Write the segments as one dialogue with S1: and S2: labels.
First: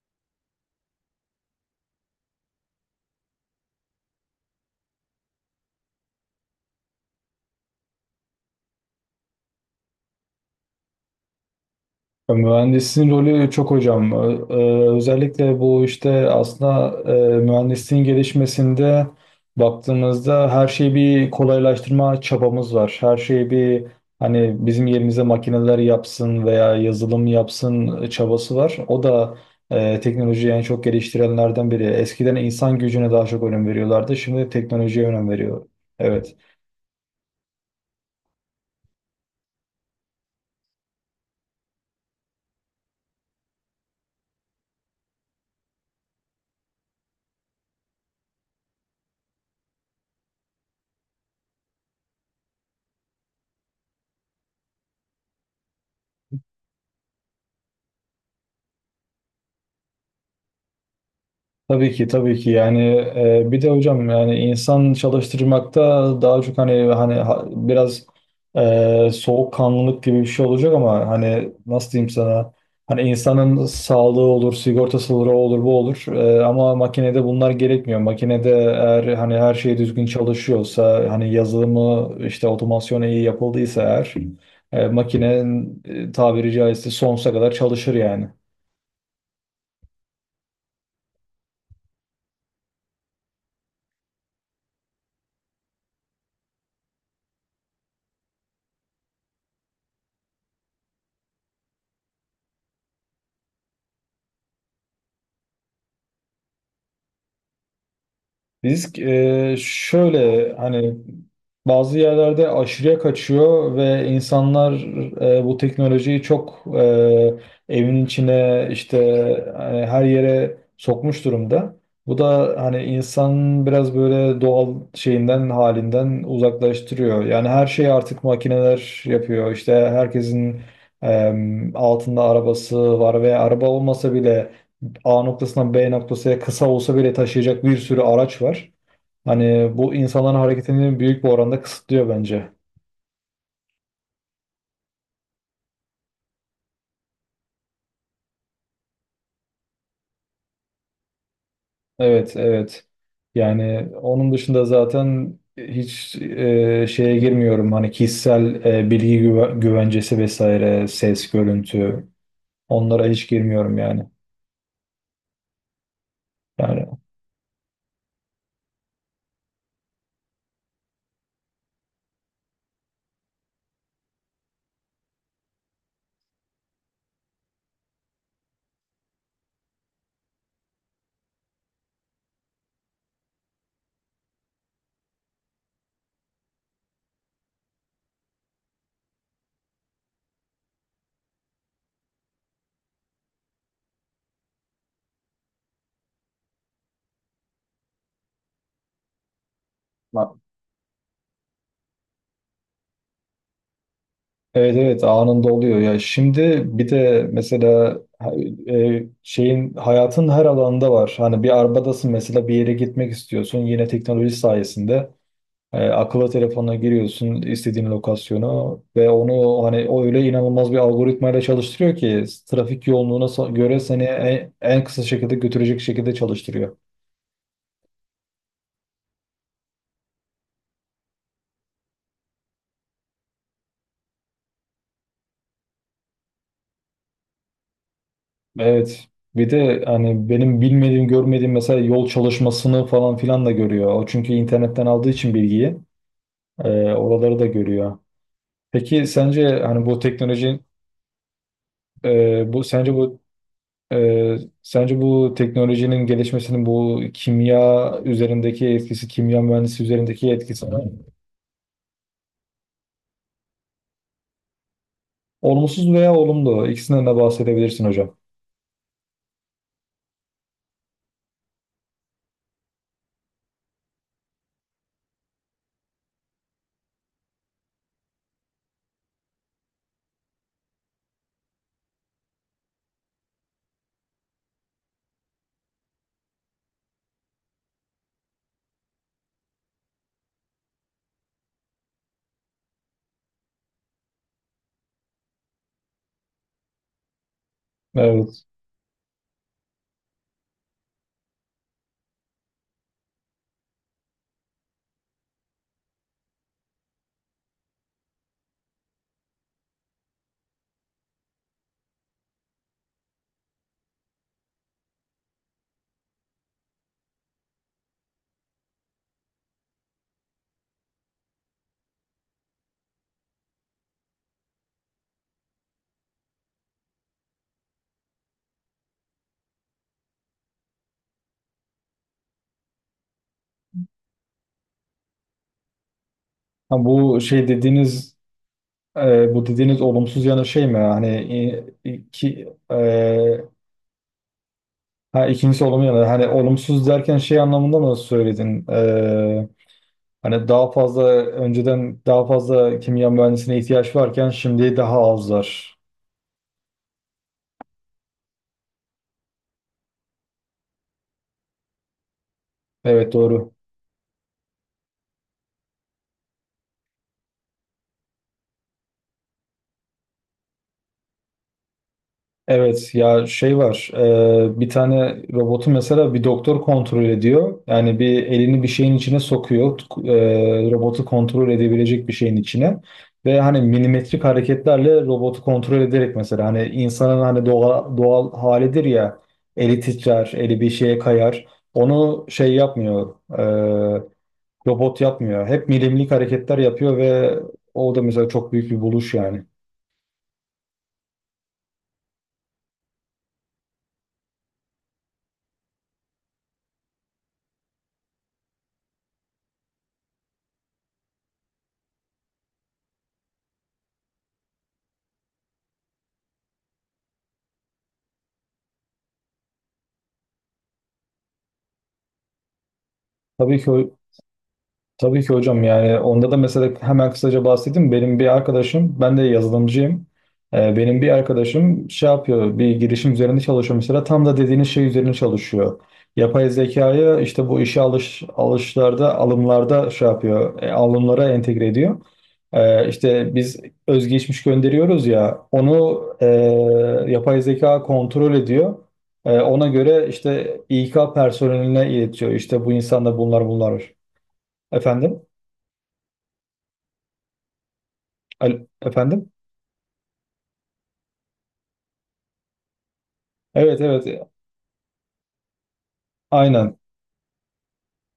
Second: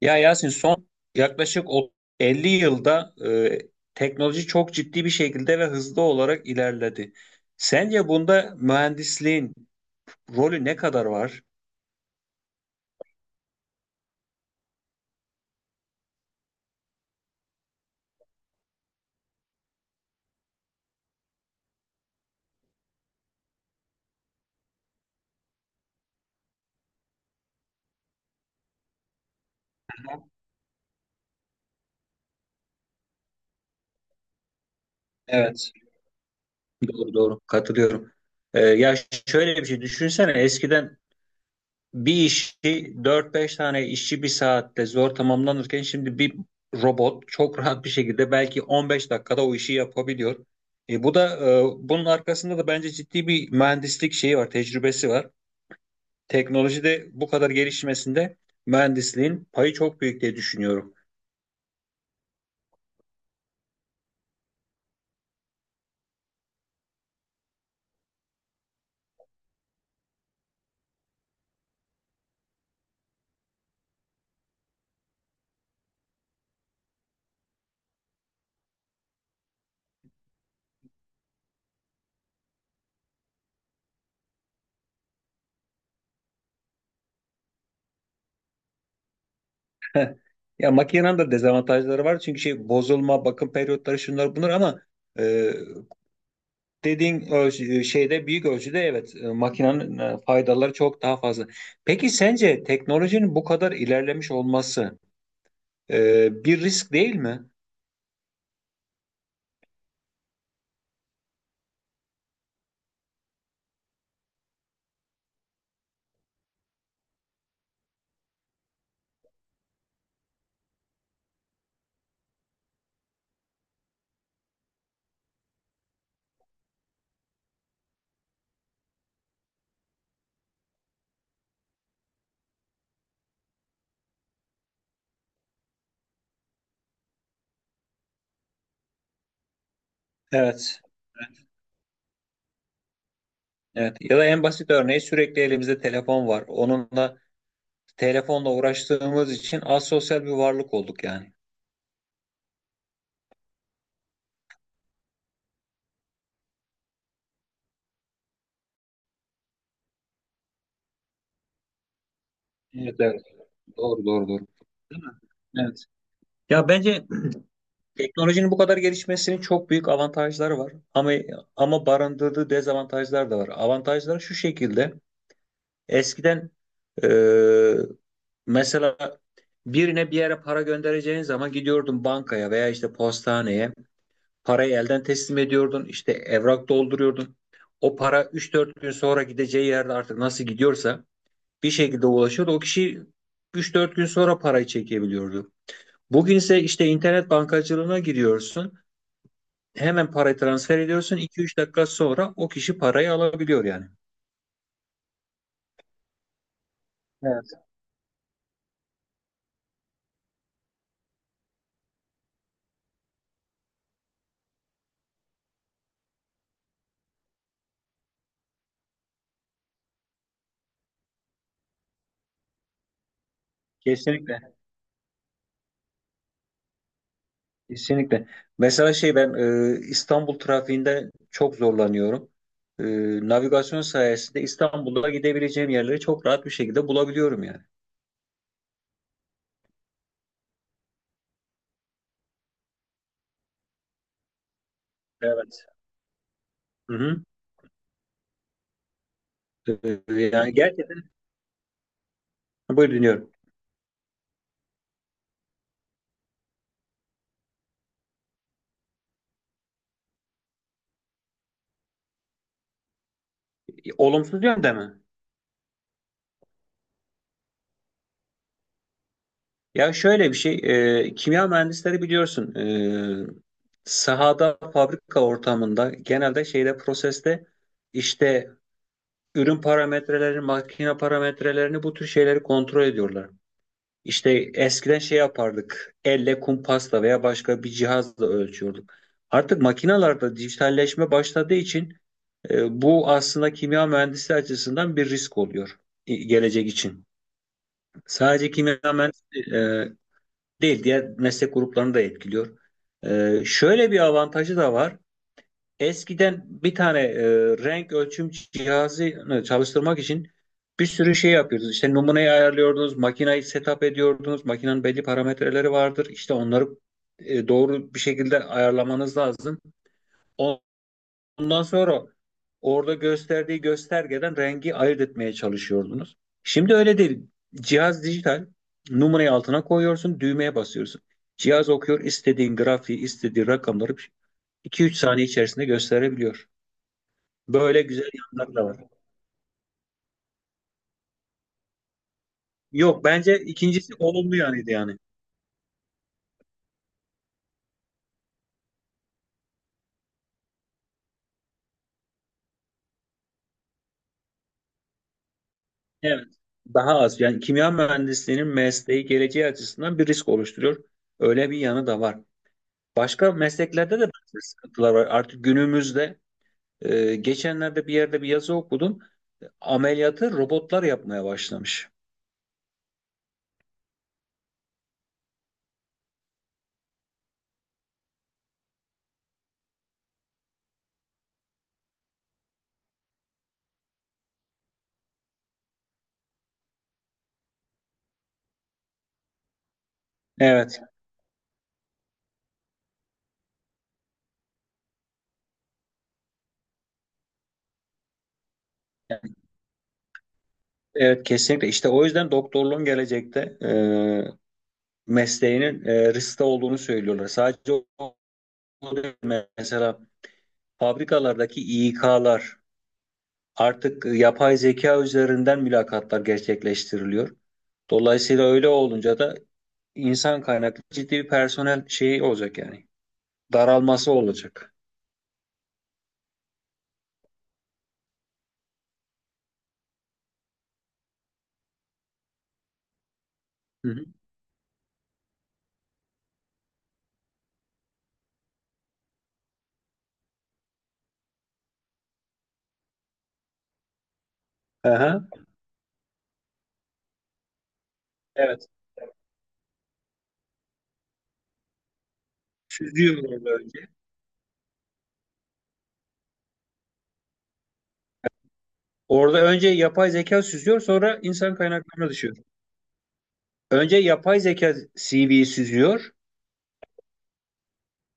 S1: Ya Yasin son yaklaşık 50 yılda teknoloji çok ciddi bir şekilde ve hızlı olarak ilerledi. Sence bunda mühendisliğin rolü ne kadar var?
S2: Ya Mühendisin rolü çok hocam. Özellikle bu işte aslında mühendisliğin gelişmesinde baktığımızda her şeyi bir kolaylaştırma çabamız var. Her şeyi bir hani bizim yerimize makineler yapsın veya yazılım yapsın çabası var. O da teknolojiyi en çok geliştirenlerden biri. Eskiden insan gücüne daha çok önem veriyorlardı. Şimdi teknolojiye önem veriyor.
S1: Evet.
S2: Evet.
S1: Doğru, doğru, katılıyorum. Ya şöyle bir şey düşünsene, eskiden bir işi dört beş tane işçi bir saatte zor tamamlanırken şimdi bir robot çok rahat bir şekilde belki 15 dakikada o işi yapabiliyor. Bu da bunun arkasında da bence ciddi bir mühendislik şeyi var, tecrübesi var. Teknolojide bu kadar gelişmesinde mühendisliğin payı çok büyük diye düşünüyorum.
S2: Tabii ki tabii ki yani bir de hocam yani insan çalıştırmakta daha çok hani biraz soğukkanlılık gibi bir şey olacak ama hani nasıl diyeyim sana hani insanın sağlığı olur sigortası olur o olur bu olur ama makinede bunlar gerekmiyor, makinede eğer hani her şey düzgün çalışıyorsa hani yazılımı işte otomasyonu iyi yapıldıysa eğer makinenin tabiri caizse sonsuza kadar çalışır yani.
S1: Ya makinenin de dezavantajları var çünkü şey bozulma, bakım periyotları şunlar bunlar ama e, şeyde büyük ölçüde evet, makinenin faydaları çok daha fazla. Peki sence teknolojinin bu kadar ilerlemiş olması bir risk değil mi?
S2: Risk şöyle, hani bazı yerlerde aşırıya kaçıyor ve insanlar bu teknolojiyi çok evin içine işte hani her yere sokmuş durumda. Bu da hani insan biraz böyle doğal şeyinden halinden uzaklaştırıyor. Yani her şeyi artık makineler yapıyor. İşte herkesin e, altında arabası var ve araba olmasa bile A noktasından B noktasına kısa olsa bile taşıyacak bir sürü araç var. Hani bu insanların
S1: Evet.
S2: hareketini büyük bir oranda kısıtlıyor bence.
S1: Evet. Ya da en basit örneği, sürekli elimizde telefon var. Telefonla uğraştığımız için asosyal bir varlık olduk yani.
S2: Evet, evet. Yani onun dışında zaten hiç şeye girmiyorum. Hani kişisel bilgi güvencesi vesaire, ses, görüntü.
S1: Evet,
S2: Onlara
S1: evet.
S2: hiç girmiyorum yani.
S1: Doğru, doğru, doğru. Değil mi? Evet. Ya
S2: Yani.
S1: bence teknolojinin bu kadar gelişmesinin çok büyük avantajları var. Ama barındırdığı dezavantajlar da var. Avantajları şu şekilde: eskiden, e, mesela birine bir yere para göndereceğin zaman gidiyordun bankaya veya işte postaneye. Parayı elden teslim ediyordun, işte evrak dolduruyordun. O para üç dört gün sonra gideceği yerde artık nasıl gidiyorsa bir şekilde ulaşıyordu. O kişi üç dört gün sonra parayı çekebiliyordu. Bugün ise işte internet bankacılığına giriyorsun. Hemen
S2: Ha,
S1: parayı transfer ediyorsun. İki üç dakika sonra o kişi parayı alabiliyor yani.
S2: evet, evet, anında oluyor ya. Şimdi bir de
S1: Evet,
S2: mesela şeyin hayatın her alanında var. Hani bir arabadasın mesela, bir yere gitmek istiyorsun. Yine teknoloji sayesinde. Akıllı telefonuna giriyorsun istediğin lokasyonu ve onu hani o öyle inanılmaz bir algoritmayla çalıştırıyor ki trafik yoğunluğuna göre seni
S1: kesinlikle,
S2: en kısa şekilde götürecek şekilde çalıştırıyor.
S1: kesinlikle. Mesela şey, ben İstanbul trafiğinde çok zorlanıyorum. E, Navigasyon sayesinde İstanbul'da gidebileceğim yerleri çok rahat bir şekilde bulabiliyorum yani.
S2: Evet, bir de hani benim bilmediğim, görmediğim mesela yol çalışmasını falan filan da görüyor. O çünkü internetten aldığı için
S1: Evet.
S2: bilgiyi e,
S1: Hı hı.
S2: oraları da görüyor. Peki sence hani bu
S1: Yani
S2: teknoloji,
S1: gerçekten
S2: e, bu
S1: buyur,
S2: sence bu
S1: dinliyorum.
S2: e, sence bu teknolojinin gelişmesinin bu kimya üzerindeki etkisi, kimya mühendisi üzerindeki etkisi
S1: Olumsuz yönde mi?
S2: olumsuz veya olumlu? İkisinden de bahsedebilirsin hocam.
S1: Ya şöyle bir şey, kimya mühendisleri biliyorsun, sahada, fabrika ortamında genelde şeyde, proseste, işte ürün parametrelerini, makine parametrelerini bu tür şeyleri kontrol ediyorlar. İşte eskiden şey yapardık, elle kumpasla veya başka bir cihazla ölçüyorduk. Artık makinalarda dijitalleşme başladığı için bu aslında kimya mühendisi açısından bir risk oluyor gelecek için.
S2: Evet.
S1: Sadece kimya mühendisi değil, diğer meslek gruplarını da etkiliyor. Şöyle bir avantajı da var. Eskiden bir tane renk ölçüm cihazını çalıştırmak için bir sürü şey yapıyordunuz. İşte numuneyi ayarlıyordunuz, makinayı setup ediyordunuz. Makinenin belli parametreleri vardır. İşte onları doğru bir şekilde ayarlamanız lazım. On- Ondan sonra orada gösterdiği göstergeden rengi ayırt etmeye çalışıyordunuz. Şimdi öyle değil. Cihaz dijital. Numarayı altına koyuyorsun, düğmeye basıyorsun. Cihaz okuyor, istediğin grafiği, istediği rakamları 2-3 saniye içerisinde gösterebiliyor.
S2: Ha, bu şey
S1: Böyle güzel
S2: dediğiniz,
S1: yanları da var.
S2: bu dediğiniz olumsuz yanı şey mi? Hani e, ki e,
S1: Yok, bence ikincisi olumlu yanıydı yani.
S2: Ha, ikincisi olumlu yanı. Hani olumsuz derken şey anlamında mı söyledin? Hani daha fazla, önceden daha fazla kimya mühendisine ihtiyaç varken şimdi daha az var.
S1: Evet. Daha az. Yani kimya mühendisliğinin mesleği, geleceği açısından bir risk oluşturuyor. Öyle bir yanı da var.
S2: Evet,
S1: Başka
S2: doğru.
S1: mesleklerde de bazı sıkıntılar var. Artık günümüzde, geçenlerde bir yerde bir yazı okudum. Ameliyatı robotlar yapmaya başlamış.
S2: Evet, ya şey var, bir tane robotu mesela bir doktor kontrol ediyor. Yani bir elini bir şeyin içine sokuyor, robotu kontrol edebilecek bir şeyin içine. Ve hani milimetrik hareketlerle robotu kontrol ederek mesela hani insanın hani doğal halidir ya, eli titrer, eli bir
S1: Evet,
S2: şeye kayar. Onu şey yapmıyor, e, robot yapmıyor, hep milimlik hareketler yapıyor ve o da mesela çok büyük bir buluş yani.
S1: evet, kesinlikle. İşte o yüzden doktorluğun gelecekte mesleğinin riskte olduğunu söylüyorlar. Sadece o o değil. Mesela fabrikalardaki İK'lar artık yapay zeka üzerinden mülakatlar gerçekleştiriliyor. Dolayısıyla öyle olunca da insan kaynaklı ciddi bir personel şeyi olacak yani.
S2: Tabii ki,
S1: Daralması olacak.
S2: tabii ki hocam, yani onda da mesela hemen kısaca bahsedeyim. Benim bir arkadaşım, ben de yazılımcıyım. Benim bir arkadaşım şey yapıyor, bir girişim üzerinde çalışıyor
S1: Hı
S2: mesela.
S1: hı.
S2: Tam da dediğiniz şey üzerine çalışıyor. Yapay zekayı işte bu işe alımlarda şey yapıyor, alımlara entegre ediyor. İşte biz özgeçmiş gönderiyoruz
S1: Aha.
S2: ya, onu yapay zeka kontrol
S1: Evet.
S2: ediyor. Ona göre işte İK personeline iletiyor: işte bu insanda
S1: Süzüyorlar
S2: bunlar
S1: böyle.
S2: bunlar. Efendim? Efendim?
S1: Orada önce yapay zeka süzüyor, sonra insan kaynaklarına düşüyor.
S2: Evet,
S1: Önce
S2: evet,
S1: yapay zeka CV'yi süzüyor,
S2: aynen.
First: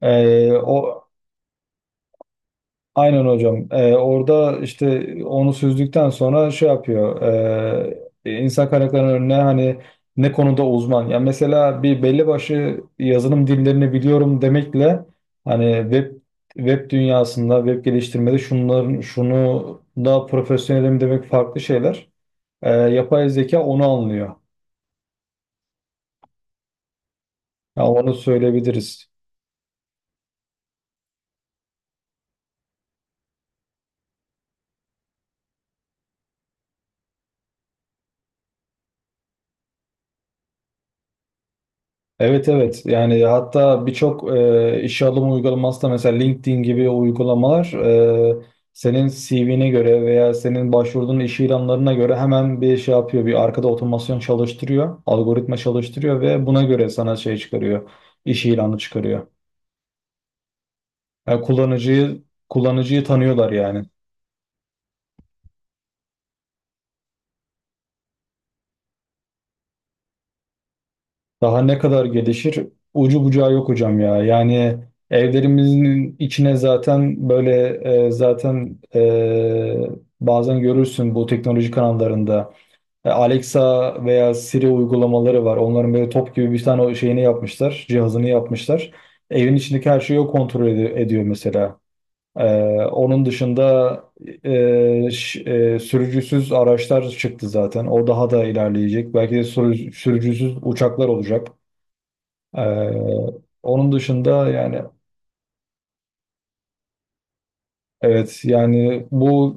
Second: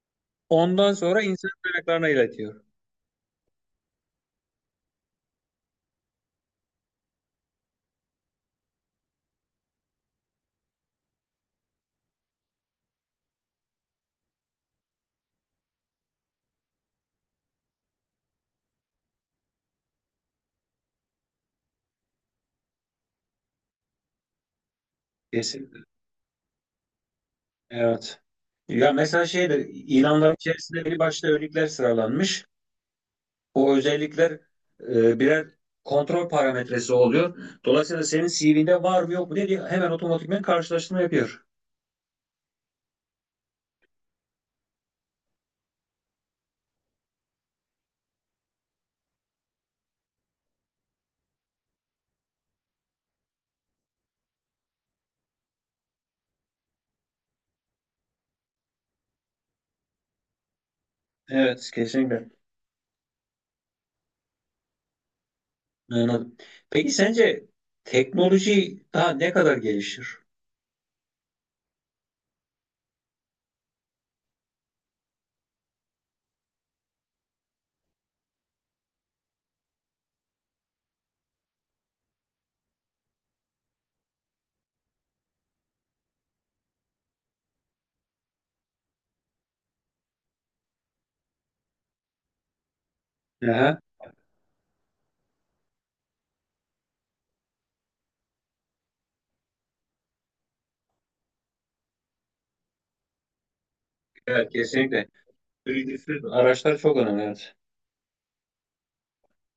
S1: ondan
S2: O
S1: sonra insan kaynaklarına iletiyor.
S2: Aynen hocam. Orada işte onu süzdükten sonra şey yapıyor, insan kaynaklarının önüne hani ne konuda uzman. Yani mesela bir belli başlı yazılım dillerini biliyorum demekle hani web dünyasında, web geliştirmede şunların şunu daha profesyonelim demek farklı şeyler. Yapay zeka onu anlıyor.
S1: Kesinlikle.
S2: Yani onu
S1: Evet. Ya
S2: söyleyebiliriz.
S1: mesela şeyde, ilanların içerisinde bir başta özellikler sıralanmış. O özellikler birer kontrol parametresi oluyor. Dolayısıyla senin CV'nde var mı yok mu diye hemen otomatikman karşılaştırma yapıyor.
S2: Evet, evet, yani hatta birçok işe alım uygulaması da, mesela LinkedIn gibi uygulamalar, senin CV'ne göre veya senin başvurduğun iş ilanlarına göre hemen bir şey yapıyor. Bir arkada otomasyon çalıştırıyor, algoritma çalıştırıyor ve buna göre sana şey çıkarıyor, iş ilanı çıkarıyor. Yani
S1: Evet,
S2: kullanıcıyı
S1: kesinlikle.
S2: kullanıcıyı tanıyorlar yani.
S1: Anladım. Peki sence teknoloji daha ne kadar gelişir?
S2: Daha ne kadar gelişir? Ucu bucağı yok hocam ya. Yani evlerimizin içine zaten böyle, zaten bazen görürsün bu teknoloji kanallarında, Alexa veya Siri uygulamaları var. Onların böyle top gibi bir tane o şeyini yapmışlar, cihazını yapmışlar. Evin içindeki her şeyi o kontrol ediyor mesela. E, onun
S1: Aha.
S2: dışında e, ş- sürücüsüz araçlar çıktı zaten. O daha da ilerleyecek. Belki de sürücüsüz uçaklar olacak. Ee, Onun dışında
S1: Evet,
S2: yani,
S1: kesinlikle. Vergisiz araçlar çok önemli, evet.
S2: evet yani bu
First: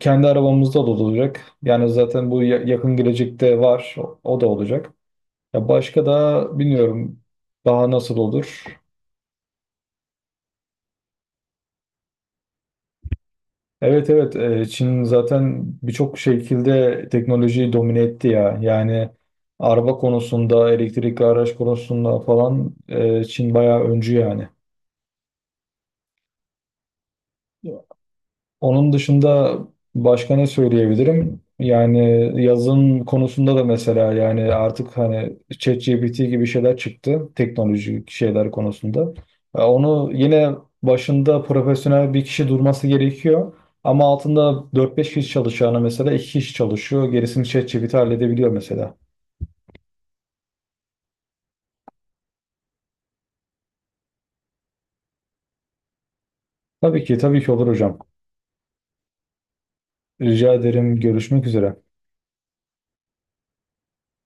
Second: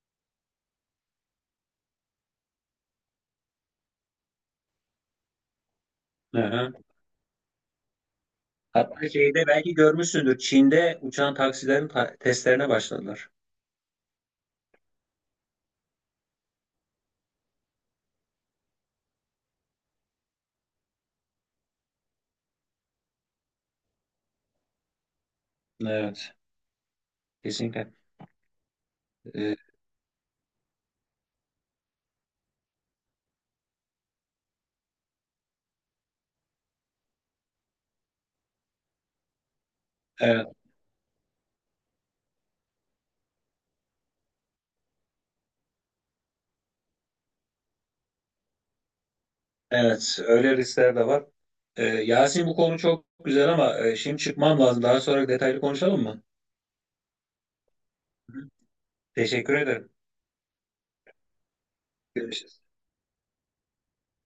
S2: kendi arabamızda da olacak. Yani zaten bu yakın gelecekte var. O da olacak. Ya başka
S1: Hı
S2: da
S1: hı.
S2: bilmiyorum daha nasıl olur.
S1: Hatta şeyde belki görmüşsündür. Çin'de uçan taksilerin testlerine başladılar.
S2: Evet, evet, Çin zaten birçok şekilde teknolojiyi domine etti ya. Yani araba konusunda, elektrikli araç konusunda falan Çin bayağı öncü yani.
S1: Evet, kesinlikle.
S2: Onun
S1: Ee,
S2: dışında başka ne söyleyebilirim? Yani yazın konusunda da mesela, yani artık hani ChatGPT gibi şeyler çıktı teknolojik şeyler konusunda. Onu
S1: Evet,
S2: yine başında profesyonel bir kişi durması gerekiyor. Ama altında 4-5 kişi çalışacağına mesela 2 kişi çalışıyor. Gerisini ChatGPT halledebiliyor mesela.
S1: evet, öyle riskler de var. Yasin, bu konu çok güzel ama şimdi çıkmam lazım. Daha sonra detaylı konuşalım mı?
S2: Tabii ki, tabii ki olur hocam.
S1: Hı. Teşekkür ederim.
S2: Rica ederim, görüşmek üzere.
S1: Görüşürüz.